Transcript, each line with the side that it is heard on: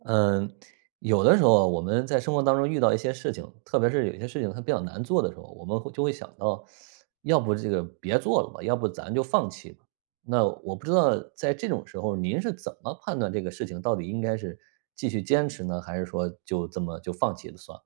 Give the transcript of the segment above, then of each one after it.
right: 呃，有的时候我们在生活当中遇到一些事情，特别是有些事情它比较难做的时候，我们会就会想到，要不这个别做了吧，要不咱就放弃吧。那我不知道在这种时候您是怎么判断这个事情到底应该是继续坚持呢，还是说就这么就放弃了算了。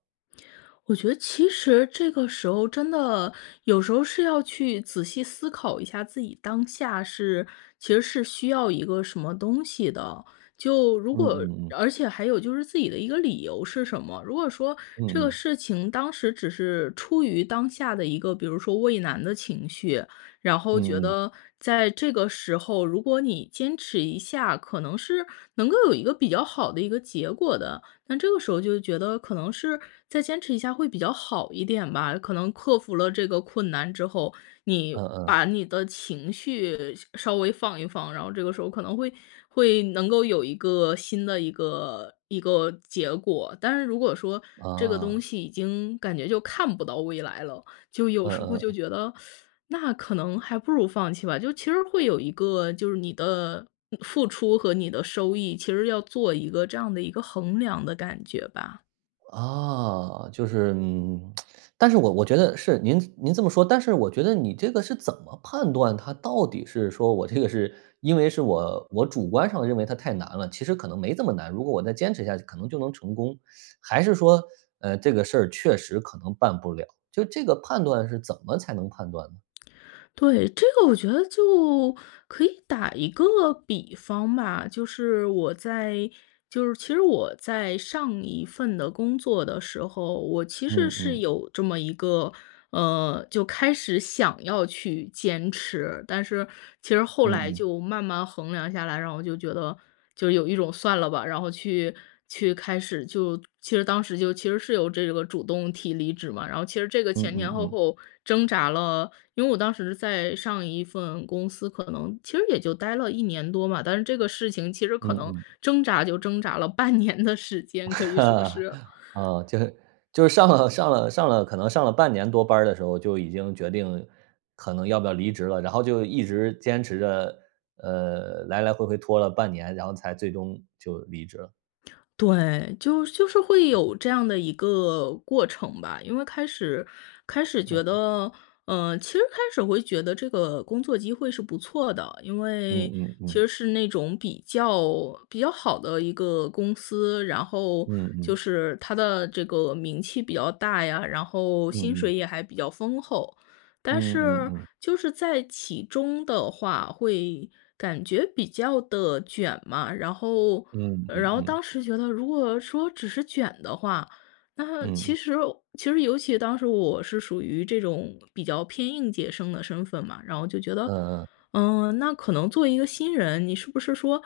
left: 我觉得其实这个时候真的有时候是要去仔细思考一下自己当下是其实是需要一个什么东西的。就如
right: 嗯
left: 果
right: 嗯嗯。
left: 而且还有就是自己的一个理由是什么，如果说这
right: 嗯
left: 个
right: 嗯。
left: 事情当时只是出于当下的一个，比如说畏难的情绪，然后觉
right: 嗯嗯。
left: 得在这个时候，如果你坚持一下，可能是，能够有一个比较好的一个结果的，但这个时候就觉得可能是再坚持一下会比较好一点吧，可能克服了这个困难之后，你
right: 嗯嗯。
left: 把你的情绪稍微放一放，然后这个时候可能会会能够有一个新的一个一个结果，但是如果说这个东
right: 啊。
left: 西已经感觉就看不到未来了，就有时候
right: 嗯
left: 就
right: 嗯。
left: 觉得，那可能还不如放弃吧，就其实会有一个就是你的付出和你的收益，其实要做一个这样的一个衡量的感觉吧。
right: 啊，就是，嗯，但是我我觉得是，您您这么说，但是我觉得你这个是怎么判断它到底是说我这个是因为是我我主观上认为它太难了，其实可能没这么难，如果我再坚持下去可能就能成功，还是说，呃，这个事儿确实可能办不了，就这个判断是怎么才能判断呢？
left: 对，这个我觉得就可以打一个比方吧。就是我在就是其实我在上1份的工作的时候，我其实
right: 嗯
left: 是
right: 嗯。
left: 有这么一个，呃就开始想要去坚持，但是其实后
right: 嗯
left: 来
right: 嗯。
left: 就慢慢衡量下来，然后我就觉得，就有一种算了吧，然后去去开始，就其实当时就其实是有这个主动提离职嘛。然后其实这个
right: 嗯
left: 前
right: 嗯
left: 前后
right: 嗯。
left: 后挣扎了因为我当时在上1份公司可能其实也就待了1年多嘛，但是这个事情其实可
right: 嗯
left: 能
right: 嗯。
left: 挣扎就挣扎了半年的时间，可以说 是。
right: 哦，就是就是上了上了上了可能上了半年多班儿的时候，就已经决定可能要不要离职了，然后就一直坚持着，呃，来来回回拖了半年，然后才最终就离职了。
left: 对，就就是会有这样的一个过程吧。因为开始开始觉
right: 嗯。
left: 得，呃，其实开始会觉得这个工作机会是不错的，因为
right: 嗯嗯
left: 其实
right: 嗯。
left: 是那种比较比较好的一个公司。然后，
right: 嗯
left: 就
right: 嗯。
left: 是它的这个名气比较大呀，然后，薪
right: 嗯嗯。
left: 水也还比较丰厚。但
right: 嗯嗯
left: 是
right: 嗯。
left: 就是在其中的话会感觉比较地卷嘛，然后
right: 嗯嗯
left: 然后
right: 嗯。
left: 当时觉得如果说只是卷的话，那
right: 嗯。
left: 其实其实尤其当时我是属于这种比较偏应届生的身份嘛，然后就觉得，
right: 嗯嗯。
left: 嗯，那可能做一个新人，你是不是说，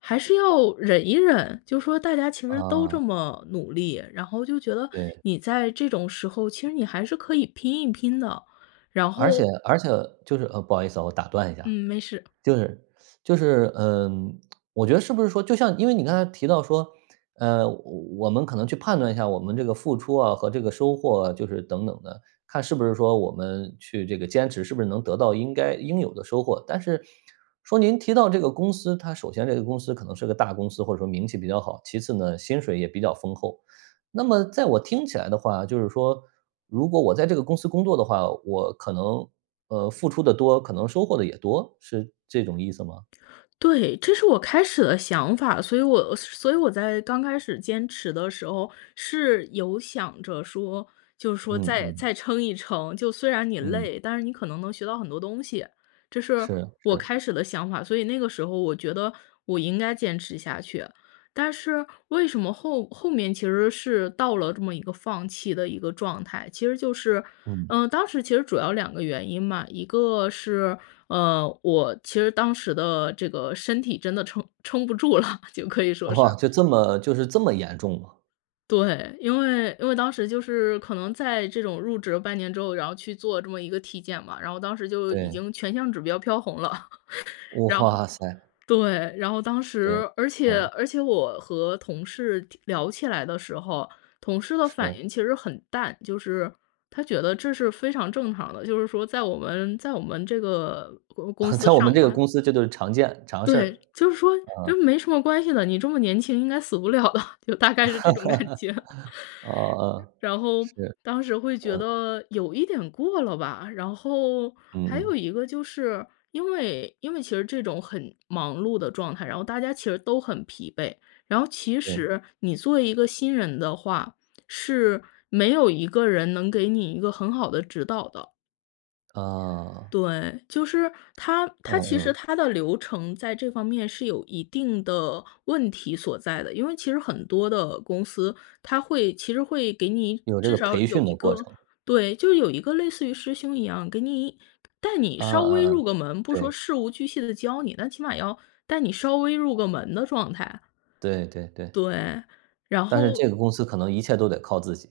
left: 还是要忍一忍？就说大家其实都
right: 啊。
left: 这么努力，然后就觉得
right: 对。
left: 你在这种时候，其实你还是可以拼一拼的。然
right: 而且
left: 后
right: 而且就是，呃，不好意思啊，我打断一下。
left: 嗯，没事。
right: 就是 就是，呃，我觉得是不是说，就像因为你刚才提到说，呃，我我们可能去判断一下，我们这个付出啊和这个收获啊，就是等等的，看是不是说，我们去这个坚持是不是能得到应该应有的收获。但是，说您提到这个公司，它首先这个公司可能是个大公司，或者说名气比较好，其次呢，薪水也比较丰厚。那么在我听起来的话，就是说，如果我在这个公司工作的话，我可能，呃，付出的多，可能收获的也多？是这种意思吗？
left: 对，这是我开始的想法。所以我所以我在刚开始坚持的时候，是有想着说，就是说
right: 嗯
left: 再
right: 嗯。
left: 再撑一撑，就虽然你
right: 嗯。
left: 累，但是你可能能学到很多东西，这是
right: 是
left: 我
right: 是。
left: 开始的想法。所以那个时候我觉得我应该坚持下去。但是，为什么后后面其实是到了这么一个放弃的一个状态，其实就是
right: 嗯。
left: 呃，当时其实主要两个原因嘛，一个是，呃，我其实当时的这个身体真的撑撑不住了，就可以说
right: 哇，
left: 是。
right: 就这么就是这么严重吗？
left: 对，因为因为当时就是可能在这种入职半年之后，然后去做这么一个体检吧，然后，当时就已
right: 对。
left: 经全项指标飘红了，然后
right: 哇塞。
left: 对，然后，当
right: 对，
left: 时而且
right: 嗯。
left: 而且我和同事聊起来的时候，同事的反
right: 是。
left: 应其实很淡，就是他觉得这是非常正常的，就是说，在我们在我们这个公公 司
right: 在我们
left: 上
right: 这个
left: 班
right: 公司这就是常见常事儿，
left: 对，就是说
right: 嗯。
left: 就没什么关系的，你这么年轻应该死不了的，就大概是这种感觉。
right: 哦，
left: 然后，
right: 是，
left: 当时，会觉
right: 嗯。
left: 得有一点过了吧，然后，
right: 嗯
left: 还有
right: 嗯。
left: 一个就是，因为因为其实这种很忙碌的状态，然后大家其实都很疲惫，然后，其
right: 对。
left: 实，你作为一个新人的话，是没有一个人，能给你一个很好的指导的。
right: 嗯。
left: 对，就是，它
right: 嗯
left: 它其实
right: 嗯。
left: 它的流程，在这方面，是有一定的问题所在的，因为其实很多的公司，它会其实会给你
right: 有这
left: 至
right: 个
left: 少
right: 培
left: 有
right: 训的
left: 一
right: 过
left: 个
right: 程。
left: 对，就是，有一个类似于师兄一样，给你带你
right: 嗯
left: 稍微
right: 嗯嗯，
left: 入个门，不说
right: 对。
left: 事无巨细地教你，那起码要带你稍微入个门的状态。
right: 对对对。
left: 对，然
right: 但是
left: 后。
right: 这个公司可能一切都得靠自己。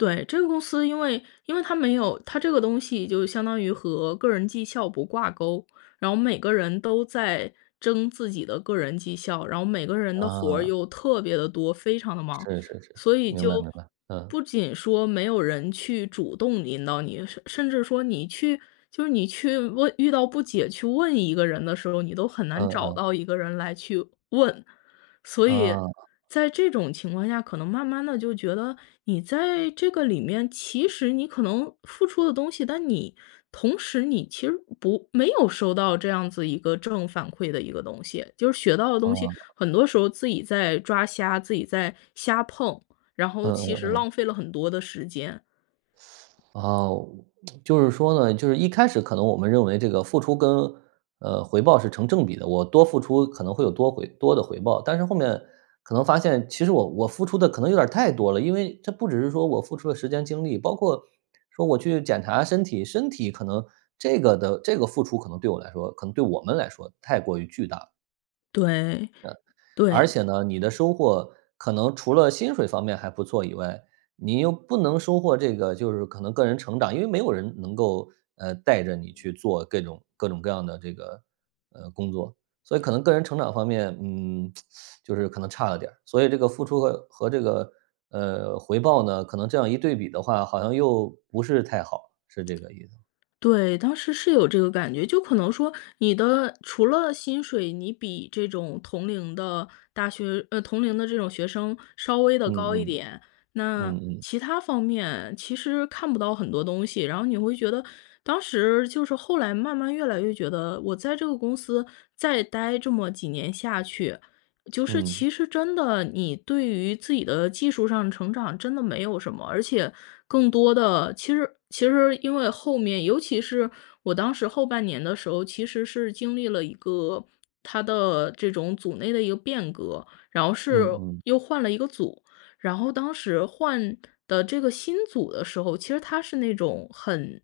left: 对，这个公司因为因为它没有它这个东西就相当于和个人绩效不挂钩，然后每个人都在争自己的个人绩效，然后每个人的活儿
right: 嗯。
left: 又特别地多，非常地忙，
right: 是是是，
left: 所以
right: 明白
left: 就
right: 明白，嗯。
left: 不仅说没有人去主动引导你，甚甚至说你去，就是你去问遇到不解去问一个人的时候，你都很难
right: 嗯
left: 找
right: 嗯。
left: 到一个人来去问。所以
right: 嗯。
left: 在这种情况下，可能慢慢地就觉得你在这个里面，其实你可能付出的东西，但你同时你其实不没有收到这样子一个正反馈的一个东西，就是学到的东西，
right: 哦。
left: 很多时候自己在抓瞎，自己在瞎碰，然
right: 嗯
left: 后其
right: 嗯
left: 实
right: 嗯。
left: 浪费了很多的时间。
right: 啊，就是说呢，就是一开始可能我们认为这个付出跟，呃，回报是成正比的，我多付出可能会有多回多的回报，但是后面可能发现，其实我我付出的可能有点儿太多了，因为这不只是说我付出了时间精力，包括说我去检查身体，身体可能这个的这个付出可能对我来说，可能对我们来说太过于巨大了。
left: 对，
right: 呃。而
left: 对。
right: 且呢，你的收获可能除了薪水方面还不错以外，你又不能收获这个就是可能个人成长，因为没有人能够，呃，带着你去做各种各种各样的这个，呃，工作，所以可能个人成长方面，嗯，就是可能差了点儿，所以这个付出和和这个，呃，回报呢，可能这样一对比的话，好像又不是太好，是这个意思。
left: 对，当时是有这个感觉。就可能说你的除了薪水，你比这种同龄的大学呃，同龄的这种学生稍微地
right: 嗯
left: 高一
right: 嗯，
left: 点，那
right: 嗯嗯。
left: 其它方面其实看不到很多东西，然后你会觉得当时就是后来慢慢越来越觉得我在这个公司再待这么几年下去，就是
right: 嗯。
left: 其实真的，你对于自己的技术上成长真的没有什么。而且更多的其实其实因为后面尤其是我当时后半年的时候，其实是经历了一个它的这种组内的一个变革，然后是
right: 嗯嗯。
left: 又换了一个组，然后当时换的这个新组的时候，其实它是那种很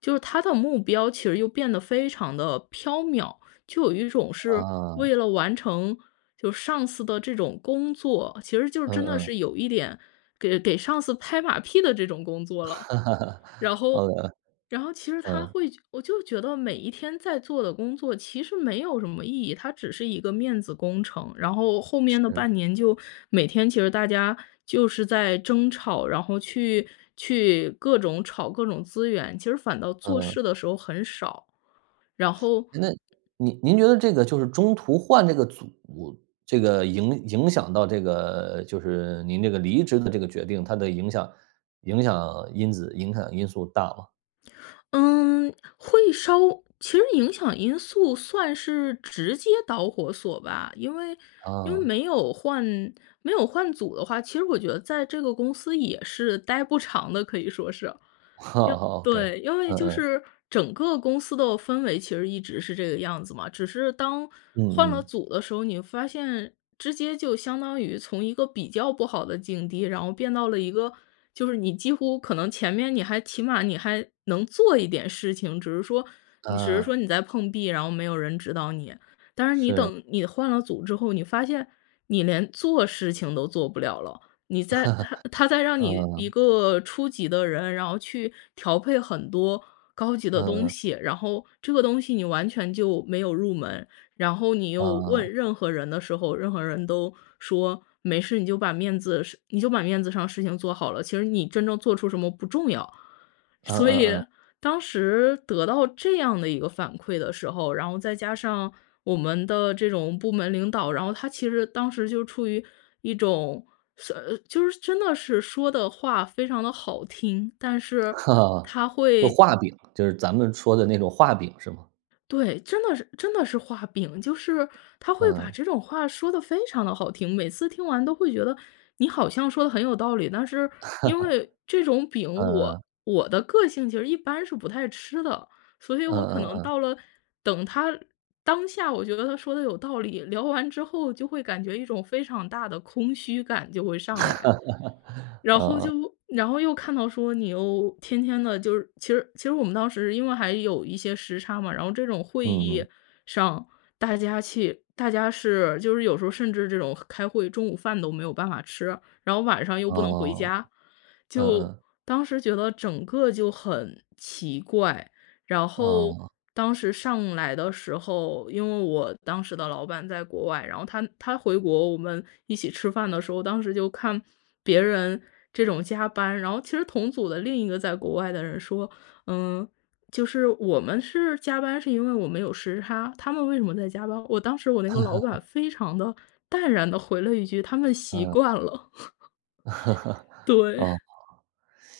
left: 就是它的目标其实又变得非常地飘渺，就有一种是为
right: 啊。
left: 了完成就上司的这种工作，其实就
right: 嗯
left: 真的
right: 嗯。
left: 是有一点给给上司拍马屁的这种工作了。然 后
right: 嗯嗯，
left: 然后其实它
right: 嗯。
left: 会我就觉得每一天在做的工作其实没有什么意义，它只是一个面子工程，然后后面的
right: 是。
left: 半年就每天其实大家就是在争吵，然后去去各种吵各种资源，其实反倒做
right: 嗯。
left: 事的时候很少，然后
right: 诶，那，您您觉得这个就是中途换这个组，这个影影响到这个就是您这个离职的这个决定，它的影响影响因子影响因素大吗？
left: 嗯，会稍其实影响因素算是直接导火索吧。因为因为
right: 哦。
left: 没有换没有换组的话，其实我觉得在这个公司也是待不长的，可以说是。因为
right: 哦，OK，
left: 对，因为
right: 嗯
left: 就
right: 嗯。
left: 是整个公司的氛围其实一直是这个样子嘛，只是当换
right: 嗯
left: 了
right: 嗯。
left: 组的时候，你会发现直接就相当于从一个比较不好的境地，然后变到了一个，就是你几乎可能前面你还起码你还能做一点事情，只是说你只是
right: 嗯。
left: 说你在碰壁，然后没有人指导你。但是你
right: 是。
left: 等你换了组之后，你发现你连做事情都做不了了，你 在他他在让你一
right: 嗯。
left: 个初级的人，然后去调配很多高级的
right: 嗯
left: 东
right: 嗯。
left: 西，然后这个东西你完全就没有入门，然后你
right: 嗯
left: 又
right: 嗯。
left: 问任何人的时候，任何人都说没事你就把面子是你就把面子上的事情做好了，其实你真正做出什么不重要。
right: 嗯
left: 所以
right: 嗯嗯。
left: 当时得到这样的一个反馈的时候，然后再加上我们的这种部门领导，然后他其实当时就处于一种，算呃，就是真的是说得话非常地好听，但是他
right: 就
left: 会
right: 画饼，就是咱们说的那种画饼是吗？
left: 对，真的是真的是画饼。就是他会把
right: 嗯。
left: 这种话说得非常地好听，每次听完都会觉得，你好像说得很有道理，但是因为这种 饼
right: 嗯嗯。
left: 我我的个性其实一般是不太吃的。所以
right: 嗯
left: 我可
right: 嗯
left: 能
right: 嗯。
left: 到了，等他当下我觉得他说得有道理，聊完之后就会感觉一种非常大的空虚感就会上来。然后
right: 嗯嗯。
left: 就然后又看到说你又天天的就是，其实其实我们当时因为还有一些时差嘛，然后这种会
right: 嗯
left: 议
right: 嗯。
left: 上，大家去大家是就是有时候甚至这种开会，中午饭都没有办法吃，然后晚上又不能回
right: 哦，
left: 家。
right: 嗯
left: 就
right: 嗯。
left: 当时觉得整个就很奇怪，然后
right: 哦。
left: 当时上来的时候，因为我当时的老板在国外，然后他他回国，我们一起吃饭的时候，当时就看别人这种加班，然后其实同组的另一个在国外的人说：”嗯，就是我们是加班是因为我们有时差，他们为什么在加班？“，我当时我那个老板 非常地淡然地回了一句：”他们习
right: 嗯。
left: 惯了“，对。
right: 哦，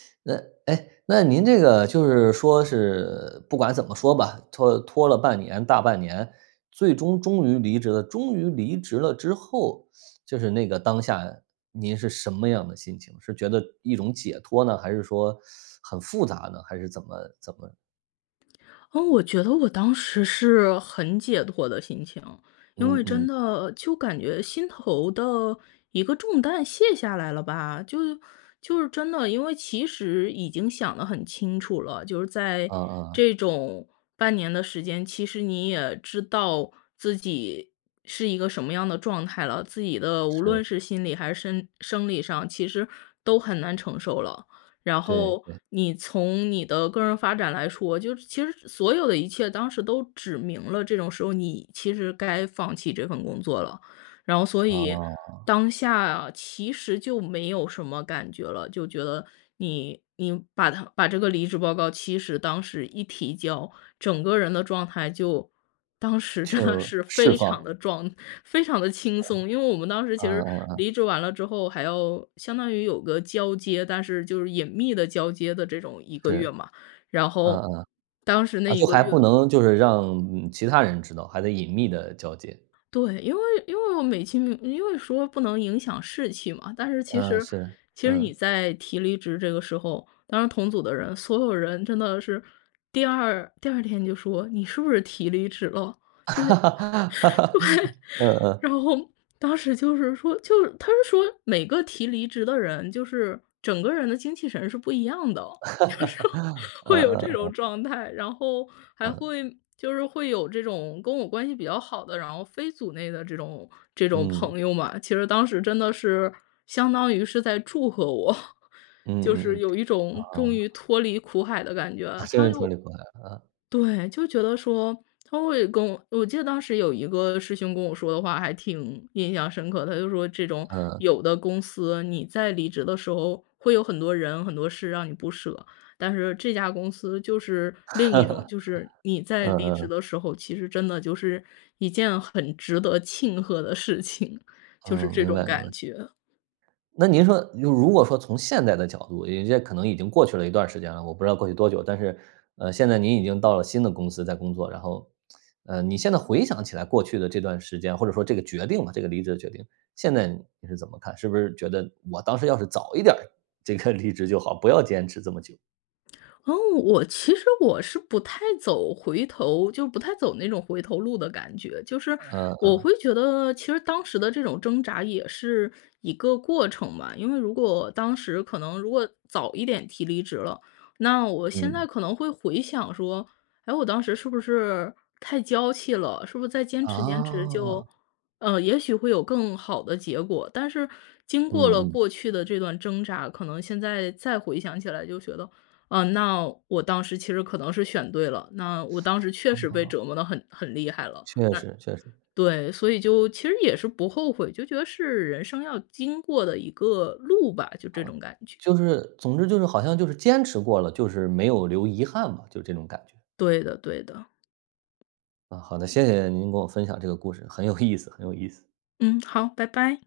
right: 那哎，那您这个就是说是不管怎么说吧，拖拖了半年大半年，最终终于离职了，终于离职了之后，就是那个当下，您是什么样的心情？是觉得一种解脱呢？还是说 很复杂呢？还是怎么怎么？
left: 嗯，我觉得我当时是很解脱的心情，因
right: 嗯
left: 为真
right: 嗯。
left: 的就感觉心头的一个重担卸下来了吧。就就是真的，因为其实已经想得很清楚了，就是在
right: 嗯嗯嗯。
left: 这种半年的时间，其实你也知道自己是一个什么样的状态了，自己的无
right: 是。
left: 论是心理还是身生理上，其实都很难承受了。然
right: 对，
left: 后
right: 对。
left: 你从你的个人发展来说，就是其实所有的一切当时都指明了这种时候你其实该放弃这份工作了。然后所以
right: 啊。
left: 当下其实就没有什么感觉了，就觉得你你把它把这个离职报告其实当时一提交，整个人的状态就当时真的
right: 就，
left: 是
right: 释
left: 非常
right: 放。
left: 地装，非常地轻
right: 嗯
left: 松。因为我们当时其实
right: 嗯嗯。
left: 离职完了之后还要相当于有个交接，但是就是隐秘地交接的这种1个月
right: 是，
left: 嘛。然
right: 嗯
left: 后
right: 嗯。
left: 当时
right: 啊
left: 那1
right: 就
left: 个
right: 还不
left: 月
right: 能就是让其他人知道，还得隐秘地交接。
left: 对，因为因为我美其名因为说不能影响士气嘛，但是其
right: 嗯，
left: 实
right: 是。
left: 其实你
right: 嗯。
left: 在提离职这个时候，当然同组的人，所有人真的是第2第2天就说，你是不是提离职了？就是 对，
right: 嗯嗯。
left: 然后，当时就是说就是，它是说每个提离职的人，就是整个人的精气神是不一样的，就是 会
right: 嗯
left: 有这
right: 嗯
left: 种
right: 嗯。
left: 状态。然后还
right: 嗯。
left: 会就是会有这种跟我关系比较好的，然后非组内的这种这种
right: 嗯。
left: 朋友嘛，其实当时真的是相当于是在祝贺我。就
right: 嗯嗯
left: 是
right: 嗯，
left: 有一种终
right: 啊。
left: 于脱离苦海的感
right: 啊，
left: 觉。
right: 真
left: 他
right: 是脱离
left: 就
right: 苦海了啊。
left: 对，就觉得说他会跟我我记得当时有一个师兄跟我说的话还挺印象深刻的，他就说这种
right: 嗯。
left: 有的公司，你在离职的时候会有很多人很多事让你不舍，但是这家公司就是另一种。就是 你在
right: 嗯
left: 离职
right: 嗯。
left: 的时候，其实真的就是一件很值得庆贺的事情，就是
right: 嗯，
left: 这
right: 明
left: 种
right: 白明白。
left: 感觉。
right: 那您说如如果说从现在的角度，有一些可能已经过去了一段儿时间了，我不知道过去多久，但是，呃，现在您已经到了新的公司在工作，然后 呃，你现在回想起来过去的这段时间，或者说这个决定吧，这个离职的决定，现在你是怎么看？是不是觉得我当时要是早一点儿这个离职就好，不要坚持这么久。
left: 哦，我其实我是不太走回头就不太走那种回头路的感觉。就是
right: 嗯
left: 我
right: 嗯。
left: 会觉得其实当时的这种挣扎也是一个过程吧。因为如果当时可能如果早一点提离职了，那我现在
right: 嗯。
left: 可能会回想说，诶，我当时是不是太娇气了，是不是再坚持坚持就
right: 哦。
left: 呃，也许会有更好的结果。但是经过
right: 嗯
left: 了
right: 嗯。
left: 过去的这段挣扎，可能现在再回想起来就觉得，呃，那我当时其实可能是选对了，那我当时确
right: 哦
left: 实被
right: 哦。
left: 折磨得很很厉害了。
right: 确
left: 那
right: 实确实。
left: 对，所以就其实也是不后悔。就觉得是人生要经过的一个路吧，就这
right: 嗯。
left: 种感觉。
right: 就是，总之就是好像就是坚持过了，就是没有留遗憾吧，就这种感觉。
left: 对的对的。
right: 啊，好的。谢谢您给我分享这个故事，很有意思很有意思。
left: 嗯，好，拜拜。